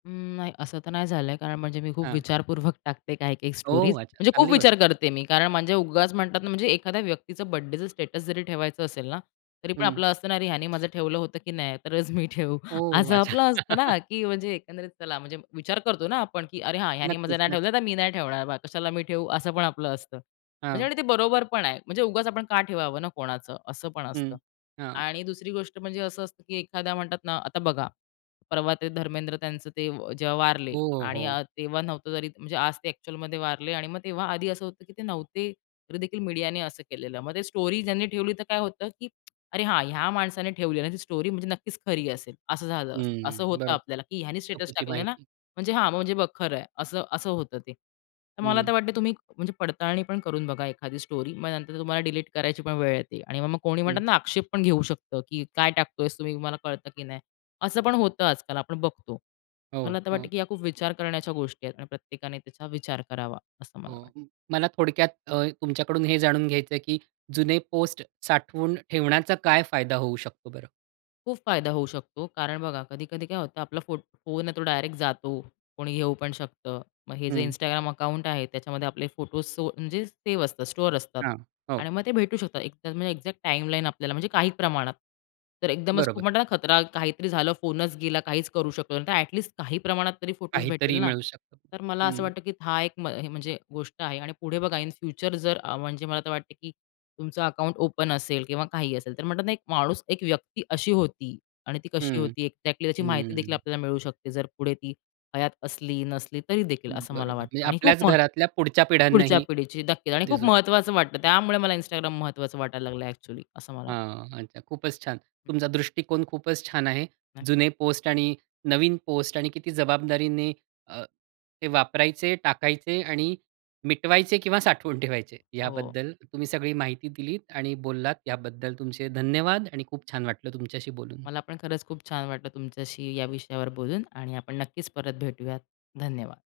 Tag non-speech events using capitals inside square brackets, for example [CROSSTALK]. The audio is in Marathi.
उम्म, नाही, असं तर नाही झालंय. कारण म्हणजे मी खूप हां. विचारपूर्वक टाकते. काही-काही स्टोरीज ओह! अच्छा, म्हणजे खूप चांगली गोष्ट. विचार करते मी. कारण म्हणजे उगाच म्हणतात ना म्हणजे एखाद्या व्यक्तीचं बर्थडेचं स्टेटस जरी ठेवायचं असेल ना, तरी पण हं. आपलं असतं ना, "अरे, ह्याने माझं ठेवलं होतं की नाही? तरच मी ठेवू." ओह! असं अच्छा. आपलं असतं ना [LAUGHS] की म्हणजे एकंदरीत चला म्हणजे विचार करतो ना आपण, की "अरे, हां, ह्यानी माझं नक्कीच, नाही नक्की. ठेवलं, तर मी नाही ठेवणार बा. कशाला मी ठेवू." असं पण आपलं असतं. म्हणजे हां. आणि ते बरोबर पण आहे. म्हणजे उगाचच आपण का ठेवावं ना कोणाचं? असं पण हं, असतं हां. आणि दुसरी गोष्ट म्हणजे असं असतं की एखाद्या म्हणतात ना आता बघा. परवा ते धर्मेंद्र त्यांचं ते अ, जेव्हा वारले हो, आणि हो. अ, तेव्हा नव्हतं तरी म्हणजे आज ते अ‍ॅक्चुअलमध्ये वारले आणि मग तेव्हा आधी असं होतं, की ते नव्हते. तरीदेखील मीडियाने असं केलेलं. मग ते स्टोरी ज्यांनी ठेवली, तर काय होतं, की [TSK] "अरे, हां, ह्या माणसाने ठेवली आणि ती स्टोरी म्हणजे नक्कीच खरी असेल." असं झालं, असं हं. होतं बरोबर, आपल्याला, की "ह्यानी स्टेटस चुकीची टाकलं ना. माहिती. म्हणजे हां, म्हणजे बघ खरंय." असं-असं होतं ते. तर मला आता हं. वाटतं तुम्ही म्हणजे पडताळणी पण करून बघा एखादी स्टोरी. मग नंतर तुम्हाला डिलीट करायची पण वेळ येते आणि मग कोणी म्हणतात हं. ना, आक्षेप पण घेऊ शकतं की काय टाकतोय [UNINTELLIGIBLE] तुम्हाला कळतं की नाही? असं पण होतं आजकाल आपण बघतो. मला हो, तर वाटतं हो. की ह्या खूप विचार करण्याच्या गोष्टी आहेत आणि प्रत्येकाने त्याचा विचार करावा असं मला वाटतं. हो, म मला थोडक्यात अ, तुमच्याकडून हे जाणून घ्यायचंय की जुने पोस्ट साठवून ठेवण्याचा काय फायदा होऊ शकतो बरं? खूप फायदा होऊ शकतो. कारण बघा कधी-कधी काय होतं, आपला फो फोन आहे तो डायरेक्ट जातो. कोणी घेऊ पण शकतं. मग हे जे हं. Instagram अकाउंट आहे, त्याच्यामध्ये आपले फोटोज सो म्हणजे सेव्ह असतात, स्टोअर असतात हां. हो. आणि मग ते भेटू शकतात. [UNINTELLIGIBLE] म्हणजे अ‍ॅक्झॅक्ट टाईमलाईन आपल्याला म्हणजे काही प्रमाणात. तर एकदमच बरोबर. म्हणतात ना खतरा काहीतरी झालं, फोनच गेला, काहीच करू शकलो नाही, तर अ‍ॅटलिस्ट काही प्रमाणात तरी फोटोज भेटतील काहीतरी ना. मिळू शकतं. तर मला असं हं. वाटतं की हा एक म्ह म्हणजे गोष्ट आहे आणि पुढे बघा इन फ्युचर जर म्हणजे मला तर वाटतं की तुमचं अकाउंट ओपन असेल किंवा काहीही असेल, तर म्हणतात ना एक माणूस, एक व्यक्ती अशी होती आणि ती कशी हं, होती अ‍ॅक्झॅक्टली त्याची माहितीदेखील हं. आपल्याला मिळू शकते. जर पुढे ती हयात असली नसली तरीदेखील असं बरोबर मला म्हणजे वाटतं आणि आपल्याच खूप म घरातल्या पुढच्या पुढच्या पिढ्यांनाही पिढीची नक्कीच आणि खूप दिसू महत्त्वाचं वाटतं. त्यामुळे मला Instagram महत्त्वाचं वाटायला लागलंय अ‍ॅक्चुअली असं मला वाटतं. हां. अच्छा, खूपच छान. हं. तुमचा दृष्टिकोन खूपच छान आहे. नाही. जुने पोस्ट आणि नवीन पोस्ट आणि किती जबाबदारीने अ, ते वापरायचे, टाकायचे आणि मिटवायचे किंवा साठवून ठेवायचे. हो. याबद्दल तुम्ही सगळी माहिती दिलीत आणि बोललात याबद्दल तुमचे धन्यवाद आणि खूप छान वाटलं तुमच्याशी बोलून. मला पण खरंच खूप छान वाटलं तुमच्याशी या विषयावर बोलून आणि आपण नक्कीच परत भेटूयात. धन्यवाद.